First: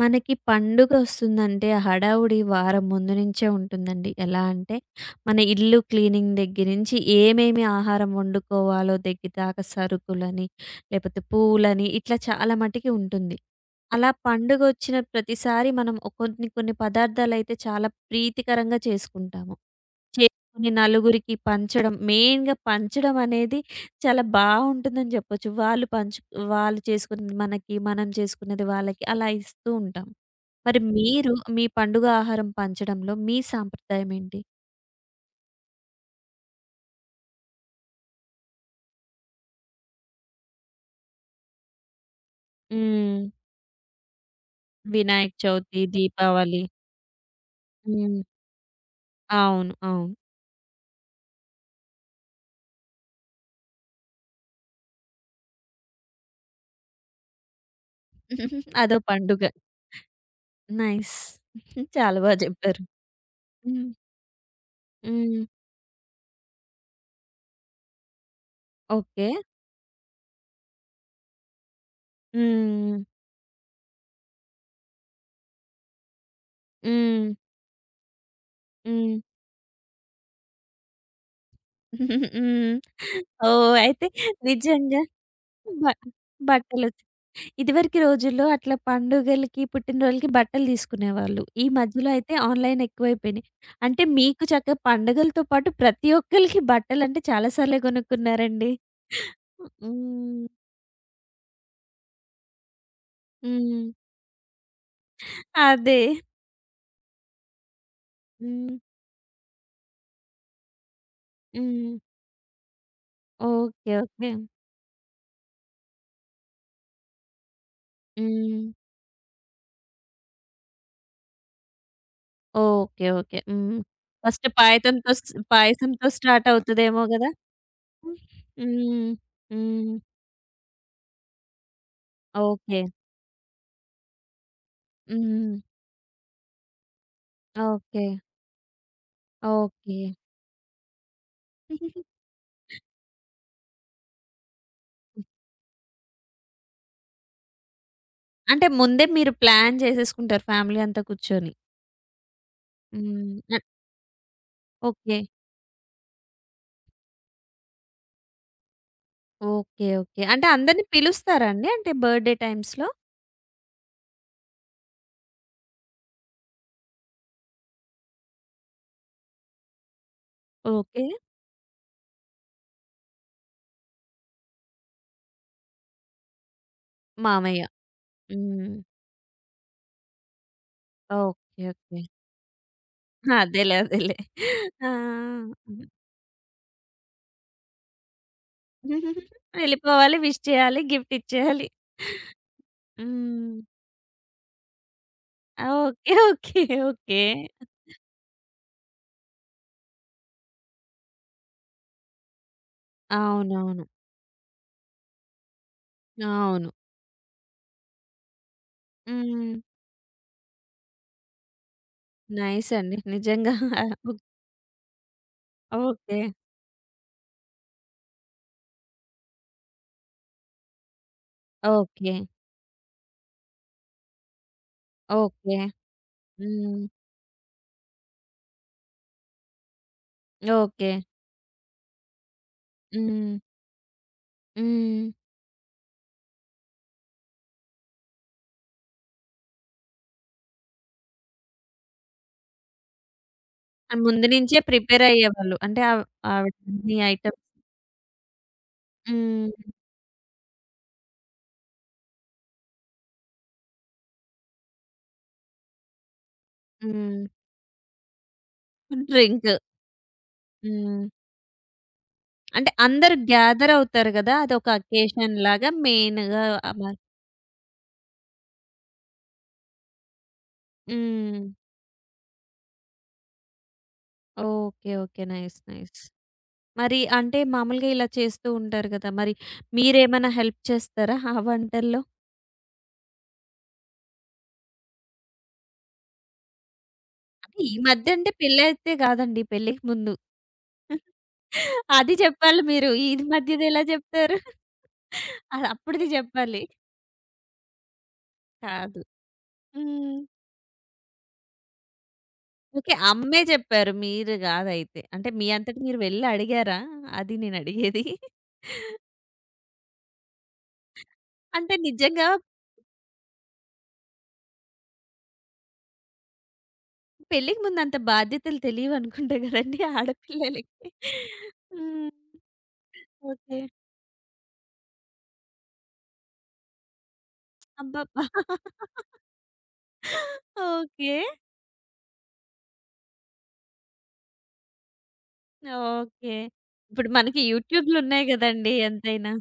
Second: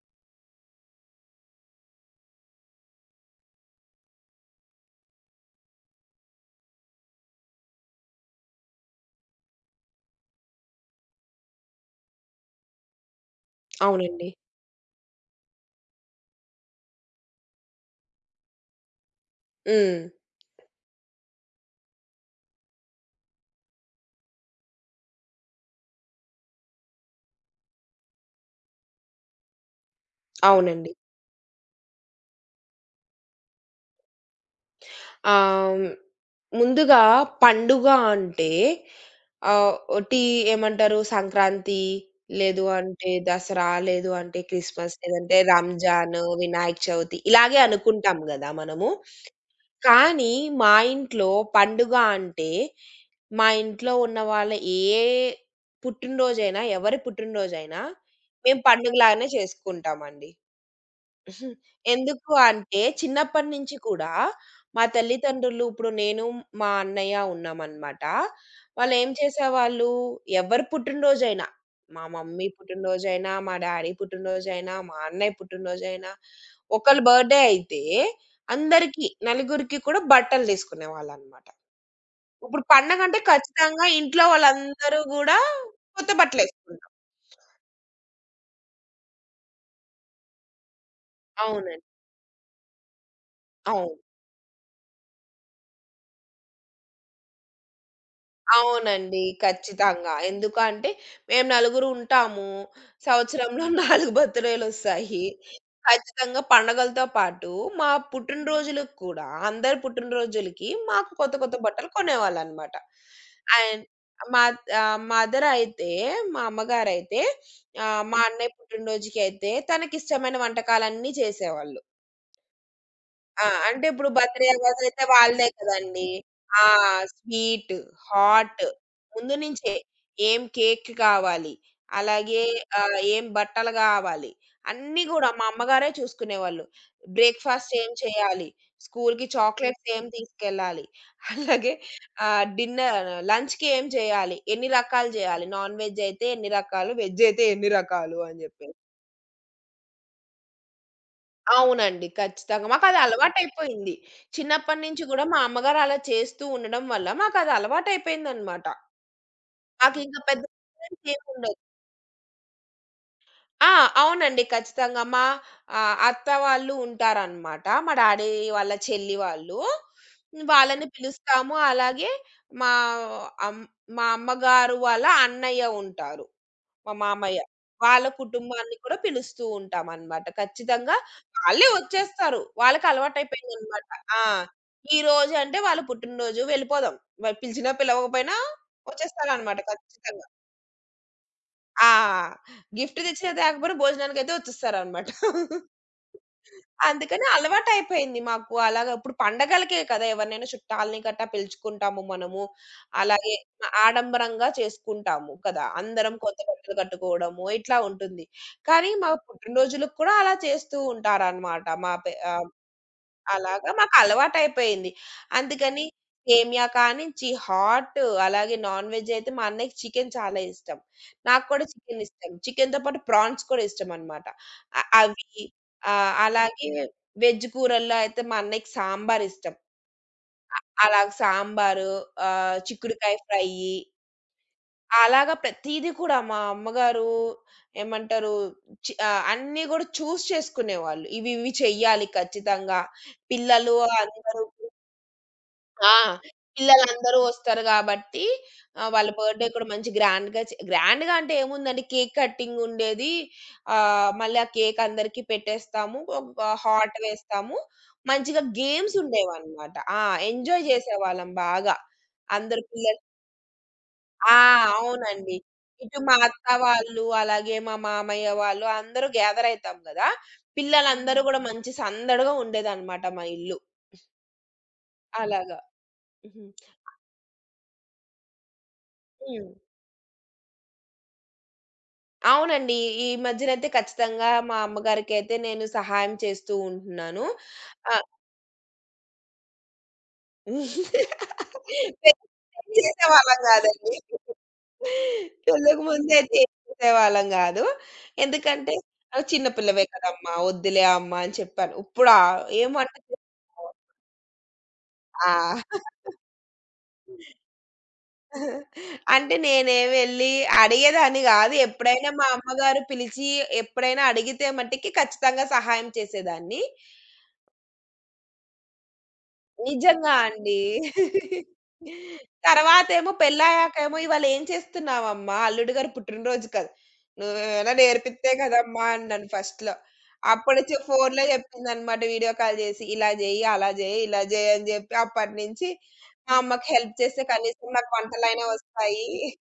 మనకి పండుగొస్తుందంటే హడావుడి వారం ముందు నుంచే ఉంటుందండి. ఎలా అంటే మన ఇల్లు క్లీనింగ్ దగ్గర నుంచి ఏమేమి ఆహారం వండుకోవాలో దగ్గర దాకా సరుకులని, లేపోతే పూలని ఇట్లా చాలా మటికి ఉంటుంది. అలా అవునండి. పండుగొచ్చిన ప్రతిసారి మనం కొన్ని కొన్ని పదార్థాలైతే చాలా ప్రీతికరంగా చేసుకుంటాము. హ్మ్. చేసుకొని నలుగురికి పంచడం, మెయిన్‌గా పంచడం అనేది చాలా బావుంటుందని చెప్పొచ్చు. వాళ్ళు చేసుకున్నది మనకి, మనం చేసుకున్నది వాళ్ళకి అలా ఇస్తూ ఉంటాం. మరి అవునండి. మీరు మీ పండుగ ఆహారం పంచడంలో మీ సాంప్రదాయం ఏంటి? ఆహ్, ముందుగా పండుగ అంటే ఒకటి ఏమంటారు సంక్రాంతి, లేదు అంటే హ్మ్. దసరా, లేదు అంటే క్రిస్మస్, వినాయక లేదంటే చవితి, రంజాన్, దీపావళి. వినాయక చవితి ఇలాగే హ్మ్. అనుకుంటాం గదా! మనము. అవును. అవును. కానీ మా ఇంట్లో పండుగ అంటే మా ఇంట్లో ఉన్న వాళ్ళ ఏ పుట్టినరోజైనా, ఎవరి పుట్టినరోజైనా మేము అదో పండుగలాగానే పండుగ. చేసుకుంటామండి. నైస్. హ్మ్. చాలా బా ఎందుకు అంటే చెప్పారు. చిన్నప్పటి నుంచి హ్మ్. కూడా మా హ్మ్. తల్లిదండ్రులు, ఇప్పుడు నేను, మా అన్నయ్య ఉన్నామనమాట. వాళ్ళేం ఓకే. చేసేవాళ్ళు ఎవరి పుట్టినరోజైనా, మా మమ్మీ హ్మ్. పుట్టినరోజైనా, మా డ్యాడీ పుట్టినరోజైనా, మా అన్నయ్య పుట్టినరోజైనా, ఒకళ్ళ హ్మ్. బర్త్‌డే అయితే అందరికి హ్మ్. నలుగురికి కూడా బట్టలు తీసుకునేవాళ్ళనమాట. ఇప్పుడు హ్మ్. పండగంటే ఓహ్! ఖచ్చితంగా అయితే ఇంట్లో నిజంగా వాళ్ళందరూ గూడా బ కొత్త బట్టలేసుకుంటాం. బట్టలొచ్చి ఇదివరకు రోజుల్లో అట్లా పండుగలకి, పుట్టినరోజులకి బట్టలు తీసుకునేవాళ్ళు. ఈ అవునండి. మధ్యలో అయితే ఆన్‌లైన్ ఎక్కువైపోయినాయి. అవును. అంటే మీకు చక్కగా పండుగలతో పాటు ప్రతి ఒక్కళ్ళకి బట్టలంటే చాలా సార్లే కొనుక్కున్నారండి. అవునండి. ఖచ్చితంగా. హ్మ్. ఎందుకంటే మేము నలుగురు ఉంటాము. సంవత్సరంలో హ్మ్. 4 బర్త్‌డే‌లొస్తాయి. అదే. ఖచ్చితంగా పండగలతో పాటు మా హ్మ్. పుట్టినరోజులకు కూడా అందరి పుట్టినరోజులకి మాకు కొత్త కొత్త బట్టలు హ్మ్. కొనేవాళ్ళనమాట. And okay. ఓకే. మా మదర్ అయితే మా అమ్మగారైతే మా అన్నయ్య హ్మ్. పుట్టినరోజుకైతే తనకిష్టమైన వంటకాలన్నీ చేసేవాళ్ళు. ఓకే. ఓకే. ఆ! హ్మ్. అంటే ఇప్పుడు ఫస్ట్ బర్త్‌డే అవర్స్ అయితే పాయతంతో స్ వాళ్ళదే పాయసంతో కదండీ. స్టార్ట్ ఆ! అవుతదేమో గదా! స్వీట్, హ్మ్. హాట్ ముందు నుంచే హ్మ్. ఏం కేక్ కావాలి, అలాగే ఓకే. ఏం బట్టలు గావాలి, అన్నీ గూడా మా హ్మ్. అమ్మగారే చూసుకునేవాళ్ళు. బ్రేక్‌ఫాస్ట్ ఏం ఓకే. చేయాలి, స్కూల్‌కి చాక్లేట్స్ ఓకే. ఏం తీసుకెళ్ళాలి, అలాగే డిన్నర్ లంచ్‌కి ఏం చేయాలి, ఎన్ని రకాలు చేయాలి, నాన్ వెజ్ అయితే ఎన్ని రకాలు, వెజ్ అయితే ఎన్ని రకాలు అని అంటే జెప్పి. ముందే మీరు ప్లాన్ చేసేసుకుంటారు ఫ్యామిలీ అంతా కూర్చొని. అవునండి. ఖచ్చితంగా. మాకది హ్మ్. అలవాటయిపోయింది. చిన్నప్పటి నుంచి ఓకే. గూడా మా అమ్మగారు అలా చేస్తూ ఉండడం వల్ల మాకది అలవాటయిపోయిందనమాట. ఓకే. మాకింక ఓకే. పెద్ద అంటే అందరిని పిలుస్తారా ఏముండదు. అండి? అంటే బర్త్‌డే టైమ్స్‌లో? ఆ! అవునండి. ఖచ్చితంగా. మా అత్త వాళ్ళు ఉంటారనమాట. మా డాడీ వాళ్ళ చెల్లి వాళ్ళు. వాళ్ళని ఓకే. పిలుస్తాము. అలాగే మా అమ్ మా అమ్మగారు వాళ్ళ అన్నయ్య ఉంటారు. మా మామయ్య. మామయ్య. వాళ్ళ హ్మ్. కుటుంబాన్ని కూడా పిలుస్తూ ఉంటామనమాట. ఖచ్చితంగా ఓకే. వాళ్ళే ఓకే. వచ్చేస్తారు. వాళ్ళకి అదేలే. అలవాటయిపోయిందనమాట. అదేలే. ఆ! ఆ! ఈరోజు అంటే వాళ్ళ పుట్టినరోజు వెళ్ళిపోదాం. మరి పిలిచినా పిలవకపోయినా వచ్చేస్తారనమాట వెళ్ళిపోవాలి, ఖచ్చితంగా. విష్ చేయాలి, గిఫ్ట్ ఇచ్చేయాలి. ఆ! గిఫ్ట్ తెచ్చినా హ్మ్. తేకపోయినా భోజనానికైతే వచ్చేస్తారనమాట. ఓకే. ఓకే. ఓకే. అందుకని అలవాటయిపోయింది మాకు. అలాగా ఇప్పుడు పండగలకే కదా! ఎవరినైనా చుట్టాలని గట్టా పిలుచుకుంటాము మనము. అలాగే అవునవును. ఆడంబరంగా చేసుకుంటాము కదా! అందరం కొత్త అవును. బట్టలు కట్టుకోవడము ఇట్లా ఉంటుంది. కానీ మా హ్మ్. పుట్టినరోజులకు కూడా అలా చేస్తూ ఉంటారనమాట. మా పె ఆ! నైస్ అండి. నిజంగా. అలాగా ఓక్ మాకలవాటయిపోయింది. అందుకని ఓకే. సేమ్యా కానించి హాట్ అలాగే నాన్ వెజ్ అయితే మా అన్నయ్యకి చికెన్ చాలా ఇష్టం. నాకు కూడా చికెన్ ఓకే. ఇష్టం. చికెన్‌తో పాటు ప్రాన్స్ కూడా ఇష్టమనమాట. అ అవి ఓకే. అలాగే హ్మ్. వెజ్ కూరల్లో అయితే మా అన్నయ్యకి సాంబార్ ఇష్టం. ఓకే. అలాగ సాంబారు, చిక్కుడుకాయ హ్మ్. ఫ్రయ్యి హ్మ్. అలాగా ప్రతీది కూడా మా అమ్మగారు ఏమంటారు చి అన్నీ గూడా చూస్ చేసుకునేవాళ్ళు. ఇవి ఇవి చెయ్యాలి ఖచ్చితంగా. పిల్లలు ఆహ్, ముందు అందరూ నుంచే ప్రిపేర్ అయ్యేవాళ్ళు. అంటే ఆ! ఆవిడ అన్ని పిల్లలందరూ ఐటెమ్స్ వస్తారు గాబట్టి, వాళ్ళ బర్త్‌డే కూడా హ్మ్. మంచి గ్రాండ్‌గా చే గ్రాండ్‌గా అంటే ఏముందండి కేక్ కటింగ్ ఉండేది. మళ్ళీ ఆ కేక్ అందరికీ పెట్టేస్తాము. ఒక హాట్ హ్మ్. వేస్తాము. మంచిగా గేమ్స్ డ్రింక్. ఉండేవన్నమాట. ఆ! ఎంజాయ్ హ్మ్. జేసేవాళ్ళం బాగా. అందరు అంటే పిల్లలు అందరూ గ్యాదర్ అవుతారు ఆ! గదా! అదొక అకేషన్ అవునండి. లాగా ఇటు మా మెయిన్‌గా అత్త అలా వాళ్ళు, అలాగే మా మామయ్య వాళ్ళు అందరూ గ్యాదర్ అయితాం గదా! పిల్లలందరూ గూడా హ్మ్. మంచి సందడిగా ఉండేదన్నమాట మా ఇల్లు. ఓకే. ఓకే. నైస్. అలాగా. నైస్. హ్మ్. మరి అంటే మామూలుగా ఇలా చేస్తూ ఉంటారు గదా! మరి హ్మ్. మీరేమైనా హెల్ప్ చేస్తారా ఆ వంటల్లో? అవునండి. ఈ మధ్యనైతే ఖచ్చితంగా మా అమ్మగారికైతే నేను సహాయం చేస్తూ ఉంటున్నాను. అంటే ఈ ఆహ్, మధ్య అంటే పెళ్లయితే కాదండి. పెళ్ళికి ముందు. అది పెళ్ళికి చెప్పాలి ముందు మీరు. ఇది చేసేవాళ్ళం మధ్యది ఎలా గాదండి. చెప్తారు? అది పెళ్ళికి అప్పుడుది ముందైతే ఏం చెప్పాలి. చేసేవాళ్ళం గాదు. ఎందుకంటే కాదు. చిన్న పిల్లవే హ్మ్. కదమ్మా! వద్దులే అమ్మా! అని చెప్పాను. ఇప్పుడా ఏం ఓకే. వంట అమ్మే చేస్తున్నావు? చెప్పారు. మీరు గాదైతే. అంటే ఆ! మీ అంతట మీరు వెళ్లి అడిగారా? అది నేనడిగేది. అంటే నేనేమి వెళ్లి అడిగేదాన్ని గాదు. అంటే ఎప్పుడైనా మా నిజంగా అమ్మగారు పిలిచి ఎప్పుడైనా అడిగితే మటికి ఖచ్చితంగా సహాయం చేసేదాన్ని. పెళ్ళికి ముందు అంత బాధ్యతలు తెలియవనుకుంటా గదండీ నిజంగా అండి. ఆడపిల్లలకి. హ్మ్. తర్వాతేమో ఓకే. పెళ్ళయ్యాకేమో "ఇవాళ ఏం చేస్తున్నావమ్మా? అల్లుడు గారి పుట్టినరోజు కదా! నువ్వేమైనా అబ్బబ్బా! నేర్పిత్తే కదమ్మా" అన్నాను ఫస్ట్‌లో. అప్పుడు చే ఓకే. ఫోన్‌లో చెప్పిందనమాట వీడియో కాల్ చేసి. ఇలా చేయి, అలా చేయి, ఇలా చేయి అని చెప్పి అప్పటినుంచి మా ఓకే. అమ్మకి హెల్ప్ ఇప్పుడు చేస్తే మనకి కనీసం నాకు యూట్యూబ్‌లున్నాయి వంటలైనా గదండీ వస్తాయి. ఎంతైనా.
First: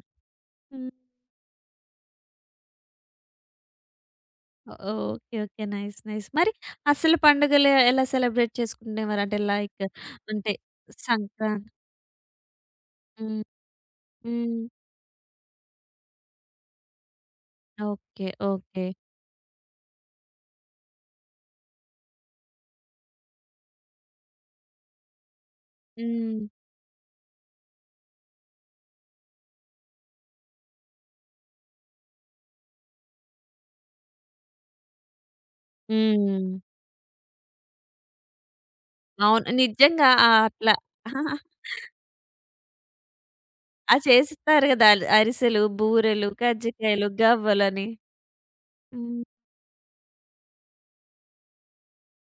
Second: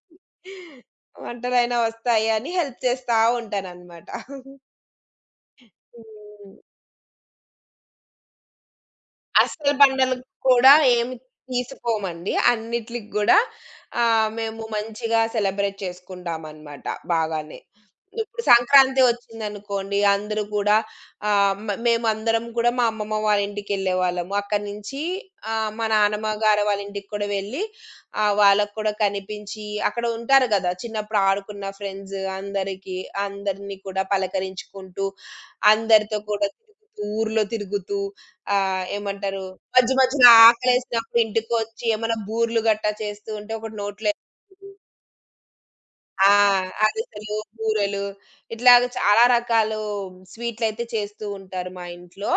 హ్మ్. వంటలైనా వస్తాయి అని హెల్ప్ చేస్తా ఉంటాననమాట. ఓకే. ఓకే. నైస్. నైస్. మరి హ్మ్. అసలు పండుగలు ఎలా సెలబ్రేట్ చేసుకునేవారు? అంటే అస్సలు లైక్ పండగలకు అంటే కూడా ఏమి సంక్రాంతి తీసిపోమండి. అన్నిట్లికి గూడా హ్మ్. హ్మ్. మేము మంచిగా సెలబ్రేట్ చేసుకుంటామనమాట బాగానే. ఓకే. ఇప్పుడు ఓకే. సంక్రాంతి వచ్చిందనుకోండి, అందరూ కూడా మేమందరం కూడా మా అమ్మమ్మ వాళ్ళ ఇంటికెళ్ళేవాళ్ళము. అక్కడి నుంచి మా నానమ్మ హ్మ్. గారు వాళ్ళ ఇంటికి కూడా వెళ్ళి వాళ్ళకి కూడా కనిపించి అక్కడ ఉంటారు గదా! చిన్నప్పుడు ఆడుకున్న ఫ్రెండ్స్ అందరికి అందరిని కూడా పలకరించుకుంటూ, అందరితో కూడా హ్మ్. తిరుగుతూ, ఊర్లో తిరుగుతూ ఏమంటారు అవును. మధ్య నిజంగా మధ్యలో ఆహ్, అట్లా ఆకలేసినప్పుడు ఇంటికొచ్చి ఏమైనా బూర్లు గట్టా చేస్తూ ఉంటే ఒకటి ఆ! నోట్లో చేసిస్తారు ఏసుకుని గదా! అరిసెలు, బూరెలు, ఆ! కజ్జికాయలు, అరిసెలు, గవ్వలని. బూరెలు ఇట్లాగ హ్మ్. చాలా రకాలు స్వీట్‌లయితే చేస్తూ ఉంటారు మా ఇంట్లో.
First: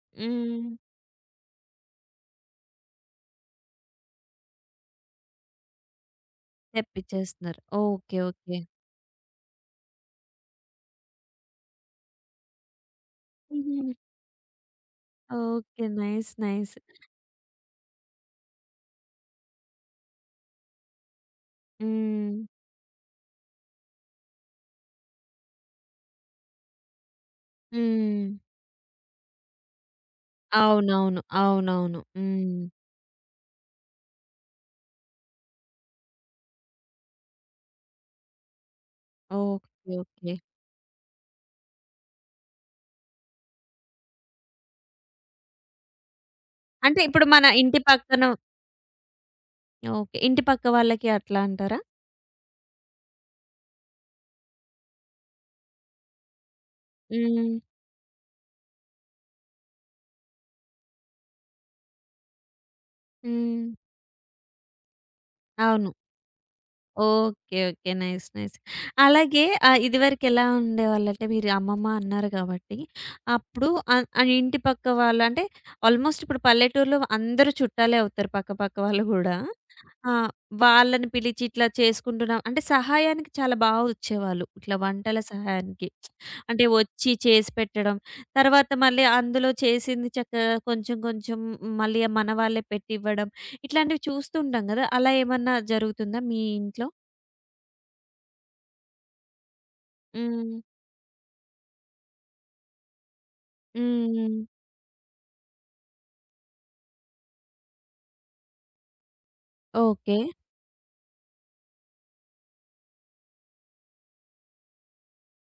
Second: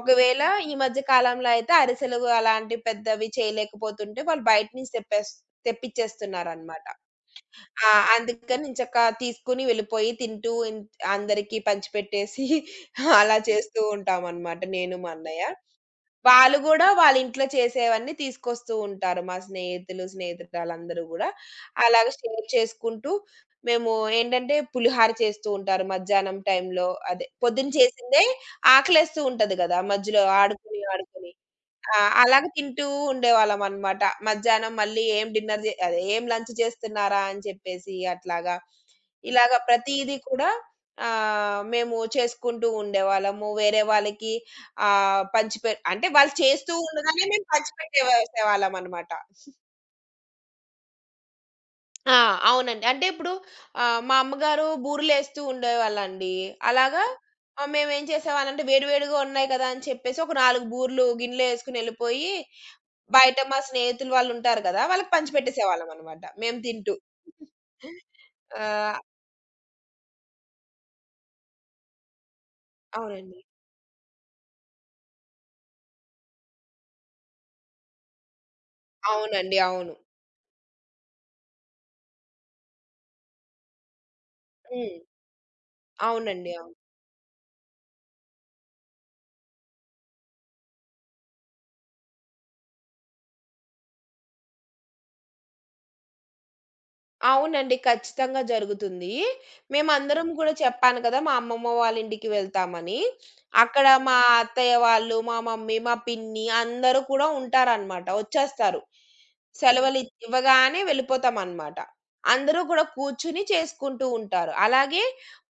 ఒకవేళ హ్మ్. ఈ మధ్య కాలంలో అయితే అరిసెలు అలాంటి పెద్దవి చేయలేకపోతుంటే వాళ్ళు బయట నుంచి తెప్పేస్ తెప్పిచ్చేస్తున్నారనమాట. తెప్పిచ్చేస్తున్నారు. ఆ! ఓకే. ఓకే. అందుకని నేను చక్కగా తీసుకొని వెళ్ళిపోయి తింటూ ఇన్ అందరికీ పంచిపెట్టేసి అలా చేస్తూ హుహు. ఉంటామనమాట నేను మా అన్నయ్య. ఓకే. నైస్. వాళ్ళు నైస్. గూడా వాళ్ళ ఇంట్లో చేసేవన్నీ తీసుకొస్తూ ఉంటారు. మా స్నేహితులు, స్నేహితురాలందరూ గూడా. అలాగ హ్మ్. షేర్ చేసుకుంటూ మేము ఏంటంటే పులిహార చేస్తూ ఉంటారు మధ్యాహ్నం టైంలో. అదే పొద్దున చేసిందే హ్మ్. ఆకలేస్తూ ఉంటది గదా! మధ్యలో ఆడుకొని, అవునవును. ఆడుకొని. ఆ! అవునవును. అలాగ హ్మ్. తింటూ ఉండేవాళ్ళమనమాట. మధ్యాహ్నం మళ్ళీ ఏం డిన్నర్ జే అదే ఏం లంచ్ చేస్తున్నారా అని చెప్పేసి అట్లాగా. ఇలాగ ఓకే. ప్రతీది ఓకే. కూడా మేము చేసుకుంటూ ఉండేవాళ్ళము. వేరే వాళ్ళకి పంచిపె అంటే వాళ్ళు చేస్తూ అంటే ఉండగానే ఇప్పుడు మన మేము ఇంటి పంచిపెట్టే పక్కన వేసేవాళ్ళమనమాట. ఓకే. ఇంటి పక్క వాళ్ళకి అట్లా అంటారా? ఆ! అవునండి. అంటే ఇప్పుడు మా అమ్మగారు బూరెలేస్తూ ఉండేవాళ్ళండి. అలాగా హ్మ్. మేమేం చేసేవాళ్ళంటే వేడి వేడిగా ఉన్నాయి కదా! అని చెప్పేసి ఒక 4 బూరెలు గిన్నెలో ఏసుకొని ఎళ్ళిపోయి బయట మా హ్మ్. స్నేహితులు వాళ్ళుంటారు గదా! వాళ్ళకి అవును. పంచిపెట్టేసేవాళ్ళమనమాట మేము తింటూ. ఓకే. ఓకే. నైస్. నైస్. ఆ! అలాగే ఆహ్, ఇదివరకెలా ఉండేవాళ్ళంటే మీరు అమ్మమ్మ అన్నారు కాబట్టి, అవునండి. అప్పుడు ఆహ్, ఇంటి పక్క వాళ్ళు అంటే ఆల్మోస్ట్ ఇప్పుడు పల్లెటూరులో అందరూ చుట్టాలే అవుతారు పక్క పక్క వాళ్ళు గూడా. అవునండి. అవును. ఆ! వాళ్ళని పిలిచి ఇట్లా చేసుకుంటున్నాం. అంటే సహాయానికి చాలా బా వచ్చేవాళ్ళు. ఇట్లా హ్మ్. వంటల సహాయానికి. అవునండి. అంటే అవును. వచ్చి చేసి పెట్టడం. తర్వాత మళ్ళీ అందులో చేసింది చక్కగా కొంచెం కొంచెం మళ్ళీ మన వాళ్ళే పెట్టివ్వడం. ఇట్లాంటివి చూస్తూ ఉంటాం గదా! అలా ఏమన్నా జరుగుతుందా మీ ఇంట్లో? అవునండి. ఖచ్చితంగా జరుగుతుంది. మేమందరం గూడా హ్మ్. చెప్పాను కదా! మా అమ్మమ్మ వాళ్ళ ఇంటికి వెళ్తామని. అక్కడ మా హ్మ్. అత్తయ్య వాళ్ళు, మా మమ్మీ, మా పిన్ని అందరూ కూడా ఉంటారనమాట. వచ్చేస్తారు. ఓకే. ఇవ్వగానే వెళ్ళిపోతామనమాట. అందరూ కూడా కూర్చొని చేసుకుంటూ ఉంటారు. అలాగే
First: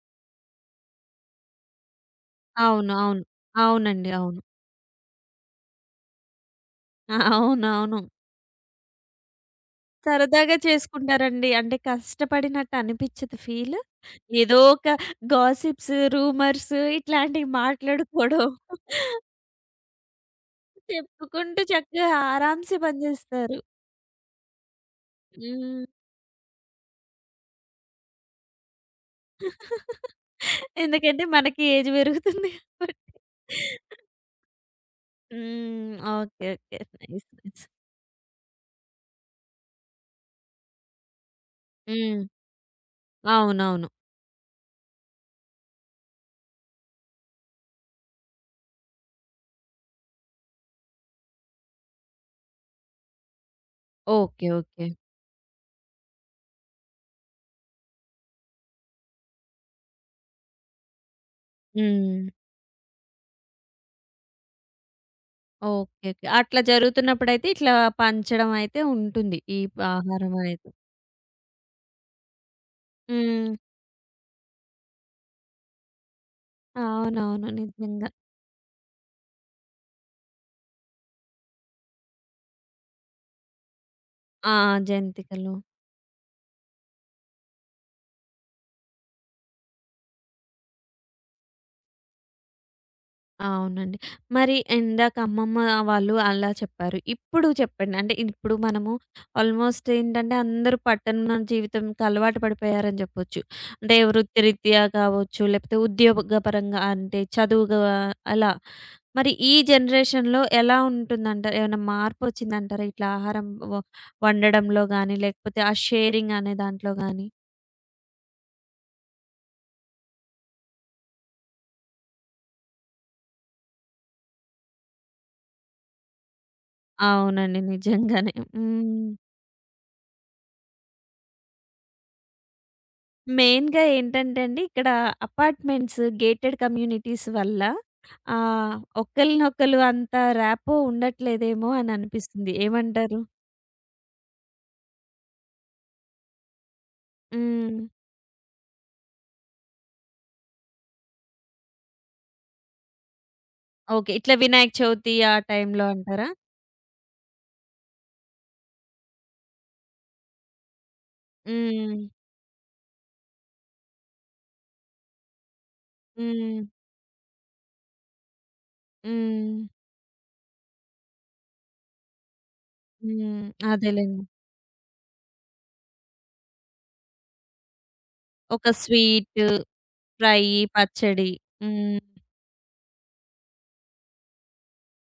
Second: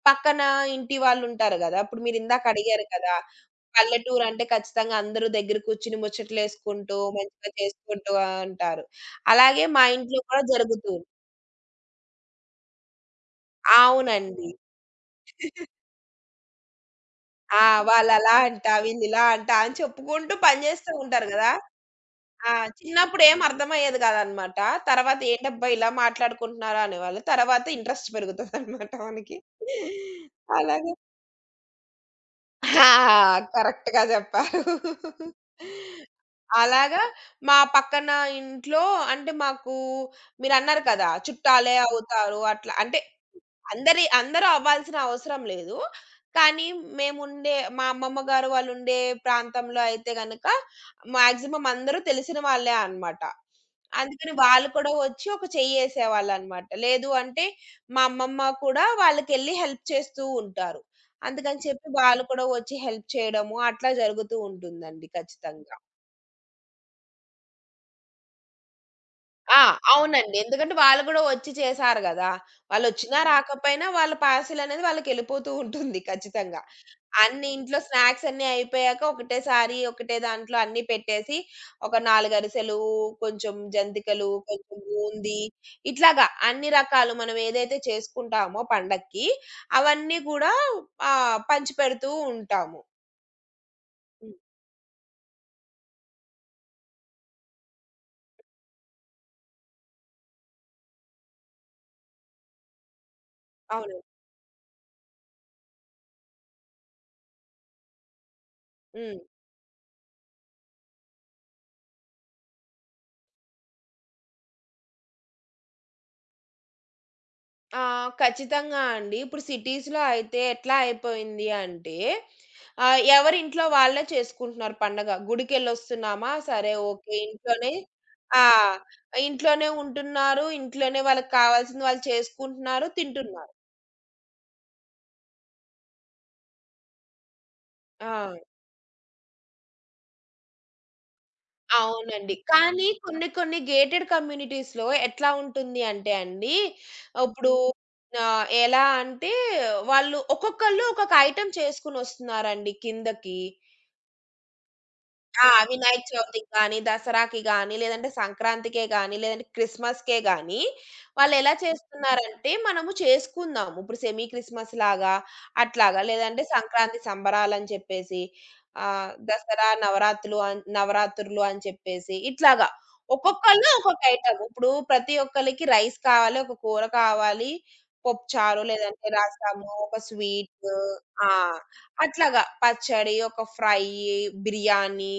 పక్కన ఇంటి వాళ్ళుంటారు గదా! ఇప్పుడు మీరిందాక అవును. అడిగారు కదా! అవును. అవునండి. పల్లెటూరు అవును. అంటే ఖచ్చితంగా అందరూ దగ్గర కూర్చొని ముచ్చట్లేసుకుంటూ, మంచిగా అవునవును. చేసుకుంటూ ఉంటారు. అలాగే మా ఇంట్లో కూడా సరదాగా జరుగుతూ చేసుకుంటారండి. అంటే కష్టపడినట్టు అనిపిచ్చదు ఫీల్. అవునండి. ఏదో ఒక గాసిప్స్, రూమర్స్ ఇట్లాంటివి ఆ! వాళ్ళలా మాట్లాడుకోవడం. అంట, వీళ్ళిలా అంట అని చెప్పుకుంటూ పని చేస్తూ ఉంటారు గదా! చెప్పుకుంటూ చక్కగా ఆ! ఆరాంసే పని చిన్నప్పుడు ఏం జేస్తారు. అర్థమయ్యేది గాదనమాట. తర్వాత ఏంటబ్బా! హ్మ్. ఇలా మాట్లాడుకుంటున్నారా అనేవాళ్ళు. తర్వాత ఇంట్రెస్ట్ పెరుగుతదనమాట మనకి. అలాగే ఎందుకంటే మనకి ఏజ్ పెరుగుతుంది ఆ! కాబట్టి. కరెక్ట్‌గా జెప్పారు. హ్మ్. ఓకే. ఓకే. అలాగా నైస్. మా నైస్. పక్కన ఇంట్లో అంటే మాకు మీరన్నారు కదా! చుట్టాలే హ్మ్. అవుతారు అట్లా. అంటే అవునవును. అందరూ అవ్వాల్సిన అవసరం లేదు. కానీ మేముండే మా అమ్మమ్మ గారు వాళ్ళుండే ప్రాంతంలో అయితే గనక మాక్సిమం అందరూ తెలిసిన వాళ్ళే అన్నమాట. అందుకని ఓకే. వాళ్ళు ఓకే. కూడా వచ్చి ఒక చెయ్యేసేవాళ్ళన్నమాట. లేదు అంటే మా అమ్మమ్మ కూడా వాళ్ళకెళ్ళి హెల్ప్ చేస్తూ ఉంటారు. అందుకని చెప్పి హ్మ్. వాళ్ళు కూడా వచ్చి హెల్ప్ చేయడము అట్లా జరుగుతూ ఉంటుందండి ఖచ్చితంగా. ఓకే. ఓకే. అట్లా జరుగుతున్నప్పుడైతే ఇట్లా పంచడం అయితే ఉంటుంది. ఈ ఆ! ఆహారం అవునండి. అనేది. ఎందుకంటే వాళ్ళు గూడా వచ్చి చేశారు గదా! వాళ్ళొచ్చినా హ్మ్. రాకపోయినా వాళ్ళ పార్సిలనేది వాళ్ళకెళ్ళిపోతూ ఉంటుంది ఖచ్చితంగా. అవునవును. అన్ని ఇంట్లో నిజంగా. స్నాక్స్ అన్నీ అయిపోయాక ఒకటేసారి ఒకటే దాంట్లో అన్నీ పెట్టేసి, ఒక 4 అరిసెలు, కొంచెం జంతికలు, ఆ! కొంచెం బూందీ జంతికలు. ఇట్లాగా అన్ని రకాలు మనం ఏదైతే చేసుకుంటామో పండక్కి అవన్నీ కూడా పంచిపెడుతూ ఉంటాము. అవునండి. హ్మ్. మరి ఇందాక అమ్మమ్మ వాళ్ళు అలా చెప్పారు. ఇప్పుడు చెప్పండి. అంటే ఇప్పుడు మనము ఆల్మోస్ట్ ఏంటంటే అందరూ పట్టణ జీవితంకి అలవాటు పడిపోయారని చెప్పొచ్చు. అంటే అవును. వృత్తిరీత్యా కావచ్చు, లేకపోతే ఉద్యోగపరంగా అంటే చదువుగా అలా. హ్మ్. మరి ఈ జనరేషన్‌లో ఎలా ఉంటుందంటారు? ఏమైనా మార్పొచ్చిందంటారా? ఇట్లా ఆహారం వ వండడంలో గాని, లేకపోతే ఆ షేరింగ్ అనే దాంట్లో గాని? ఆ! ఖచ్చితంగా అండి. ఇప్పుడు సిటీస్‌లో అయితే ఎట్లా అయిపోయింది అంటే, ఎవరింట్లో వాళ్ళే చేసుకుంటున్నారు పండగ. గుడికెళ్ళొస్తున్నామా? సరే ఓకే. అవునండి. ఇంట్లోనే నిజంగానే. ఆ! హ్మ్. ఇంట్లోనే ఉంటున్నారు. ఇంట్లోనే వాళ్ళకి కావాల్సింది వాళ్ళు చేసుకుంటున్నారు, తింటున్నారు. మెయిన్‌గా ఏంటంటే అండి, ఇక్కడ అపార్ట్‌మెంట్స్, గేటెడ్ కమ్యూనిటీస్ వల్ల ఆ! ఆహ్, ఒకళ్ళనొకళ్ళు అంత ర్యాపో ఉండట్లేదేమో అని అవునండి. అనిపిస్తుంది. కానీ ఏమంటారు? కొన్ని కొన్ని గేటెడ్ కమ్యూనిటీస్‌లో ఎట్లా ఉంటుంది అంటే అండి, ఇప్పుడు హ్మ్. ఎలా అంటే, వాళ్ళు ఒక్కొక్కళ్ళు ఒక్కొక్క ఐటెమ్ చేసుకొనొస్తున్నారండి కిందకి. ఓకే. ఇట్లా వినాయక చవితి ఆ ఆ! టైంలో వినాయక అంటారా? చవితికి గానీ, దసరాకి గానీ, లేదంటే సంక్రాంతికే గానీ, లేదంటే క్రిస్మస్‌కే గానీ, వాళ్ళెలా హ్మ్. చేస్తున్నారంటే, మనము చేసుకుందాము. ఇప్పుడు సెమీ క్రిస్మస్ లాగా, అట్లాగా. లేదంటే హ్మ్. సంక్రాంతి సంబరాలని చెప్పేసి, హ్మ్. దసరా నవరాత్రులు అని చెప్పేసి, ఇట్లాగా. హ్మ్. ఒక్కొక్కళ్ళు ఒక్కొక్క అదేలెండి. ఐటెమ్. ఇప్పుడు ప్రతి ఒక్కళ్ళకి రైస్ కావాలి, ఒక కూర కావాలి, పప్పుచారు ఒక లేదంటే స్వీట్, రసము, ఒక ఫ్రై, స్వీటు. ఆ! పచ్చడి. హ్మ్. అట్లాగా పచ్చడి, ఒక ఫ్రై, బిర్యానీ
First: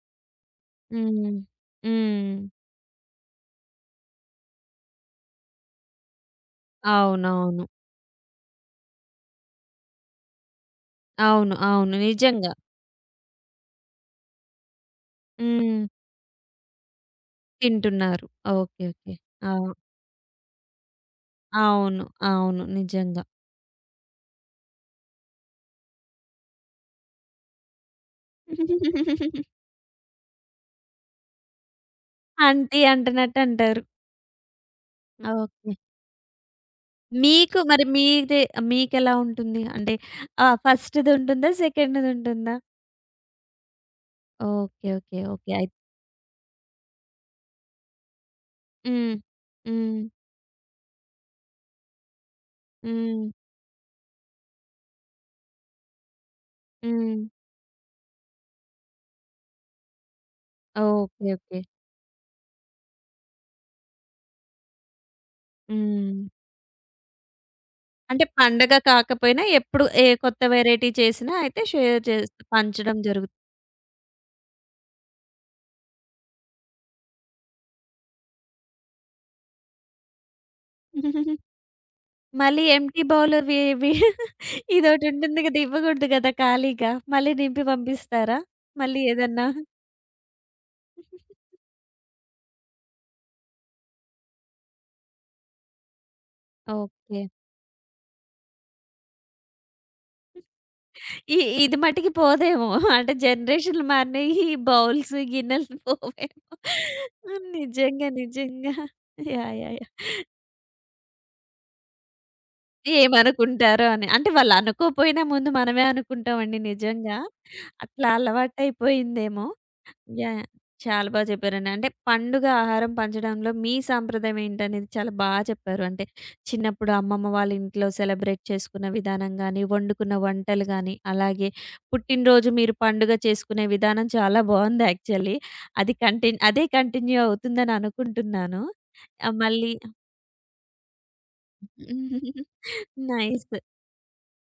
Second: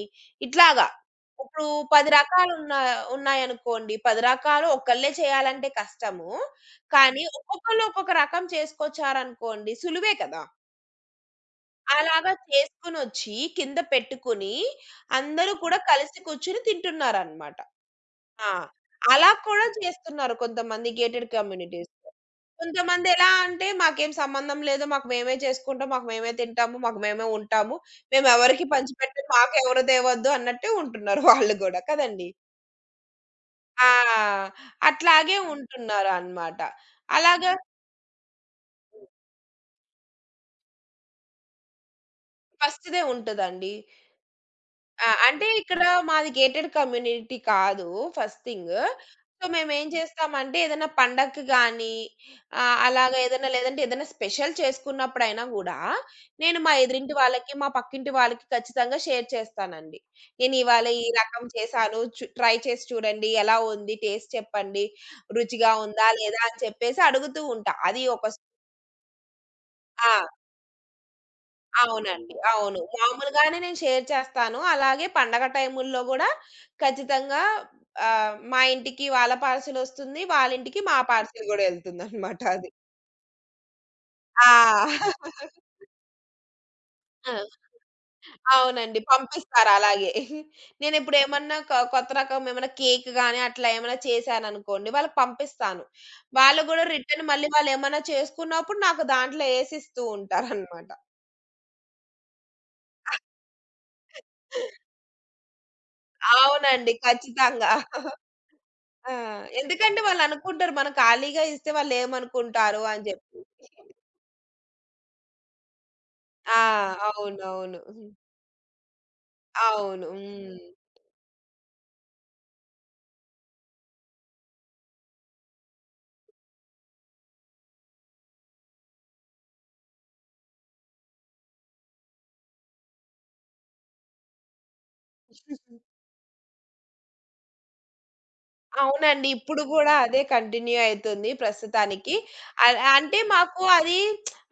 ఇట్లాగా. హ్మ్. ఇప్పుడు 10 హ్మ్. రకాలున్న ఉన్నాయనుకోండి. 10 రకాలు ఒకళ్ళే చేయాలంటే కష్టము. కానీ అవునవును. ఒక్కొక్కళ్ళు ఒక్కొక్క రకం చేసుకొచ్చారనుకోండి సులువే కదా! అవును. అవును. అలాగా నిజంగా. చేసుకొనొచ్చి కింద పెట్టుకొని అందరూ కూడా హ్మ్. కలిసి కూర్చొని తింటున్నారనమాట. తింటున్నారు. ఆ! ఓకే. ఓకే. అలా ఆ! కూడా చేస్తున్నారు కొంతమంది గేటెడ్ అవును. కమ్యూనిటీస్‌లో. అవును. కొంతమంది నిజంగా. ఎలా అంటే మాకేం సంబంధం లేదు. మాకు మేమే చేసుకుంటాం. మాకు మేమే తింటాము. మాకు మేమే ఉంటాము. మేమెవరికీ పంచిపెట్టం. మాకెవరు తేవద్దు అన్నట్టే ఉంటున్నారు వాళ్ళు గూడా కదండీ! ఆంటీ అంటున్నట్టు అంటారు. ఆ! అట్లాగే ఓకే. ఉంటున్నారనమాట. అలాగా మీకు మరి మీది మీకెలా ఉంటుంది? అంటే ఆహ్, ఫస్ట్‌ది ఉంటుందా? సెకండ్‌ది ఉంటుందా? ఫస్ట్‌దే ఉంటదండి. ఓకే. ఆ! ఓకే. అంటే ఓకే. ఇక్కడ మాది గేటెడ్ కమ్యూనిటీ కాదు ఫస్ట్ థింగ్. హ్మ్. సో, మేమేం హ్మ్. చేస్తామంటే ఏదైనా పండగకి గానీ అలాగా హ్మ్. ఏదైనా లేదంటే ఏదైనా స్పెషల్ చేసుకున్నప్పుడైనా గూడా, నేను మా ఎదురింటి హ్మ్. వాళ్ళకి, మా పక్కింటి వాళ్ళకి ఖచ్చితంగా షేర్ చేస్తానండి. నేనివాళ ఈ ఓకే. రకం ఓకే. చేశాను. ట్రై చేసి చూడండి. ఎలా ఉంది? టేస్ట్ చెప్పండి. రుచిగా ఉందా? హ్మ్. లేదా? అని చెప్పేసి అడుగుతూ ఉంటా. అది అంటే ఒక స్ పండగ కాకపోయినా ఎప్పుడు ఏ ఆ! కొత్త వెరైటీ చేసినా అయితే షేర్ చేస్ అవునండి. అవును. పంచడం జరుగుతుంది. మామూలుగానే నేను షేర్ చేస్తాను. అలాగే పండగ టైముల్లో గూడా ఖచ్చితంగా మా ఇంటికి వాళ్ళ పార్సెలొస్తుంది. వాళ్ళ ఇంటికి మా పార్సెల్ గూడా ఎళ్తుందనమాట మళ్ళీ అది. ఎంప్టీ బౌల్ వి వి ఆ! ఇదోటుంటుంది గదా! ఇవ్వగూడదు గదా! ఖాళీగా. మళ్ళీ ఆ! నింపి పంపిస్తారా? అవునండి. మళ్ళీ ఏదన్నా? పంపిస్తారు అలాగే. నేనిప్పుడేమన్నా కొత్త రకం ఏమైనా కేక్ గాని అట్లా ఏమైనా చేశాననుకోండి, వాళ్ళకి పంపిస్తాను. వాళ్ళు గూడా ఓకే. రిటర్న్ మళ్ళీ వాళ్ళేమన్నా చేసుకున్నప్పుడు నాకు దాంట్లో యేసిస్తూ ఉంటారనమాట. ఈ ఇది మటికి పోదేమో. అంటే జనరేషన్‌లు మారినయి. ఈ బౌల్స్, గిన్నెలు పోవేమో. అవునండి. ఖచ్చితంగా. నిజంగా. నిజంగా. ఆ! యాహ్! యాహ్! యాహ్! ఎందుకంటే వాళ్ళనుకుంటారు మనం ఖాళీగా ఇస్తే వాళ్ళేమనుకుంటారో అని జెప్పి. ఏమనుకుంటారో అని. అంటే వాళ్ళనుకోపోయినా ముందు మనమే ఆ! అనుకుంటామండి నిజంగా. అవునవును. అట్లా హ్మ్. అలవాటయిపోయిందేమో. అవును. యాహ్! హ్మ్. చాలా బాగా చెప్పారండి. అంటే పండుగ ఆహారం పంచడంలో మీ సాంప్రదాయం ఏంటనేది చాలా బా చెప్పారు. అంటే చిన్నప్పుడు అమ్మమ్మ వాళ్ళ ఇంట్లో సెలబ్రేట్ చేసుకున్న విధానం గాని, వండుకున్న వంటలు గాని, అలాగే పుట్టినరోజు మీరు పండుగ చేసుకునే విధానం చాలా బావుంది యాక్చువల్లీ. అది కంటిన్ అదే కంటిన్యూ అవుతుందని అనుకుంటున్నాను. అవునండి. ఆహ్, ఇప్పుడు మళ్ళీ గూడా అదే కంటిన్యూ అయితుంది ప్రస్తుతానికి. అంటే నైస్. మాకు అది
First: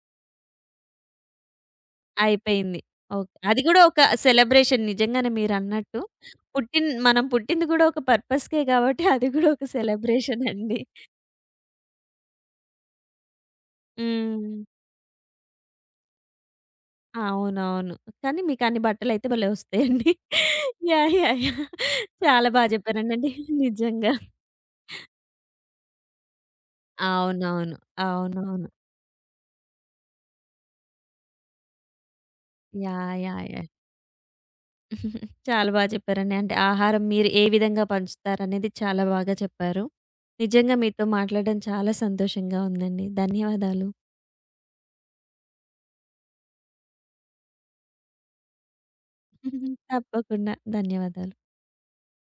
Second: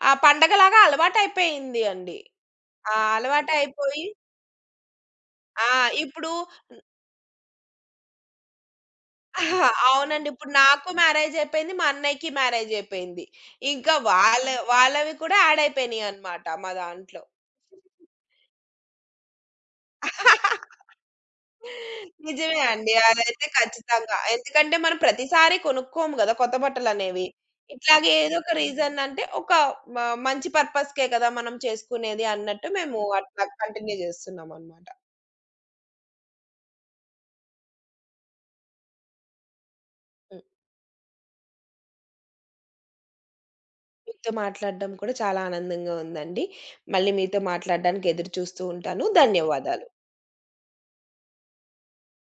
ఆ పండగలాగా అలవాటయిపోయింది అండి. అయిపోయింది. ఆ! ఓకే. అది గూడా ఒక అలవాటయిపోయి సెలబ్రేషన్ నిజంగానే ఆ! మీరన్నట్టు. ఇప్పుడు మనం పుట్టింది గూడా ఒక పర్పస్‌కే గాబట్టి అది గూడా ఒక అవునండి. సెలబ్రేషన్ ఇప్పుడు అండి. నాకు మ్యారేజ్ అయిపోయింది. మా అన్నయ్యకి మ్యారేజ్ అయిపోయింది. ఇంకా వాళ్ళ హ్మ్. వాళ్ళవి కూడా యాడ్ అయిపోయినాయన్నమాట మా దాంట్లో. అవునవును. కానీ మీకన్ని బట్టలైతే భలే ఒస్తాయండి. యాహ్! యాహ్! యాహ్! చాలా నిజమే బా అండి. జెప్పారండి. అదైతే నిజంగా. ఖచ్చితంగా. ఎందుకంటే మనం ప్రతిసారి కొనుక్కోము గదా! కొత్త బట్టలనేవి. అవునవును. ఇట్లాగే ఏదో ఒక అవునవును. రీజన్ అంటే ఒక మ మంచి పర్పస్‌కే కదా మనం చేసుకునేది అన్నట్టు మేము యాహ్! యాహ్! అట్లా యాహ్! కంటిన్యూ జేస్తున్నామనమాట. చాలా బా జెప్పారండి. అంటే ఆహారం మీరు ఏ విధంగా పంచుతారనేది చాలా బాగా చెప్పారు. హ్మ్. నిజంగా మీతో మాట్లాడడం చాలా సంతోషంగా ఉందండి. ధన్యవాదాలు. మీతో మాట్లాడడం కూడా చాలా ఆనందంగా ఉందండి. మళ్ళీ మీతో మాట్లాడడానికి ఎదురు చూస్తూ ఉంటాను. ధన్యవాదాలు. తప్పకుండా. ధన్యవాదాలు.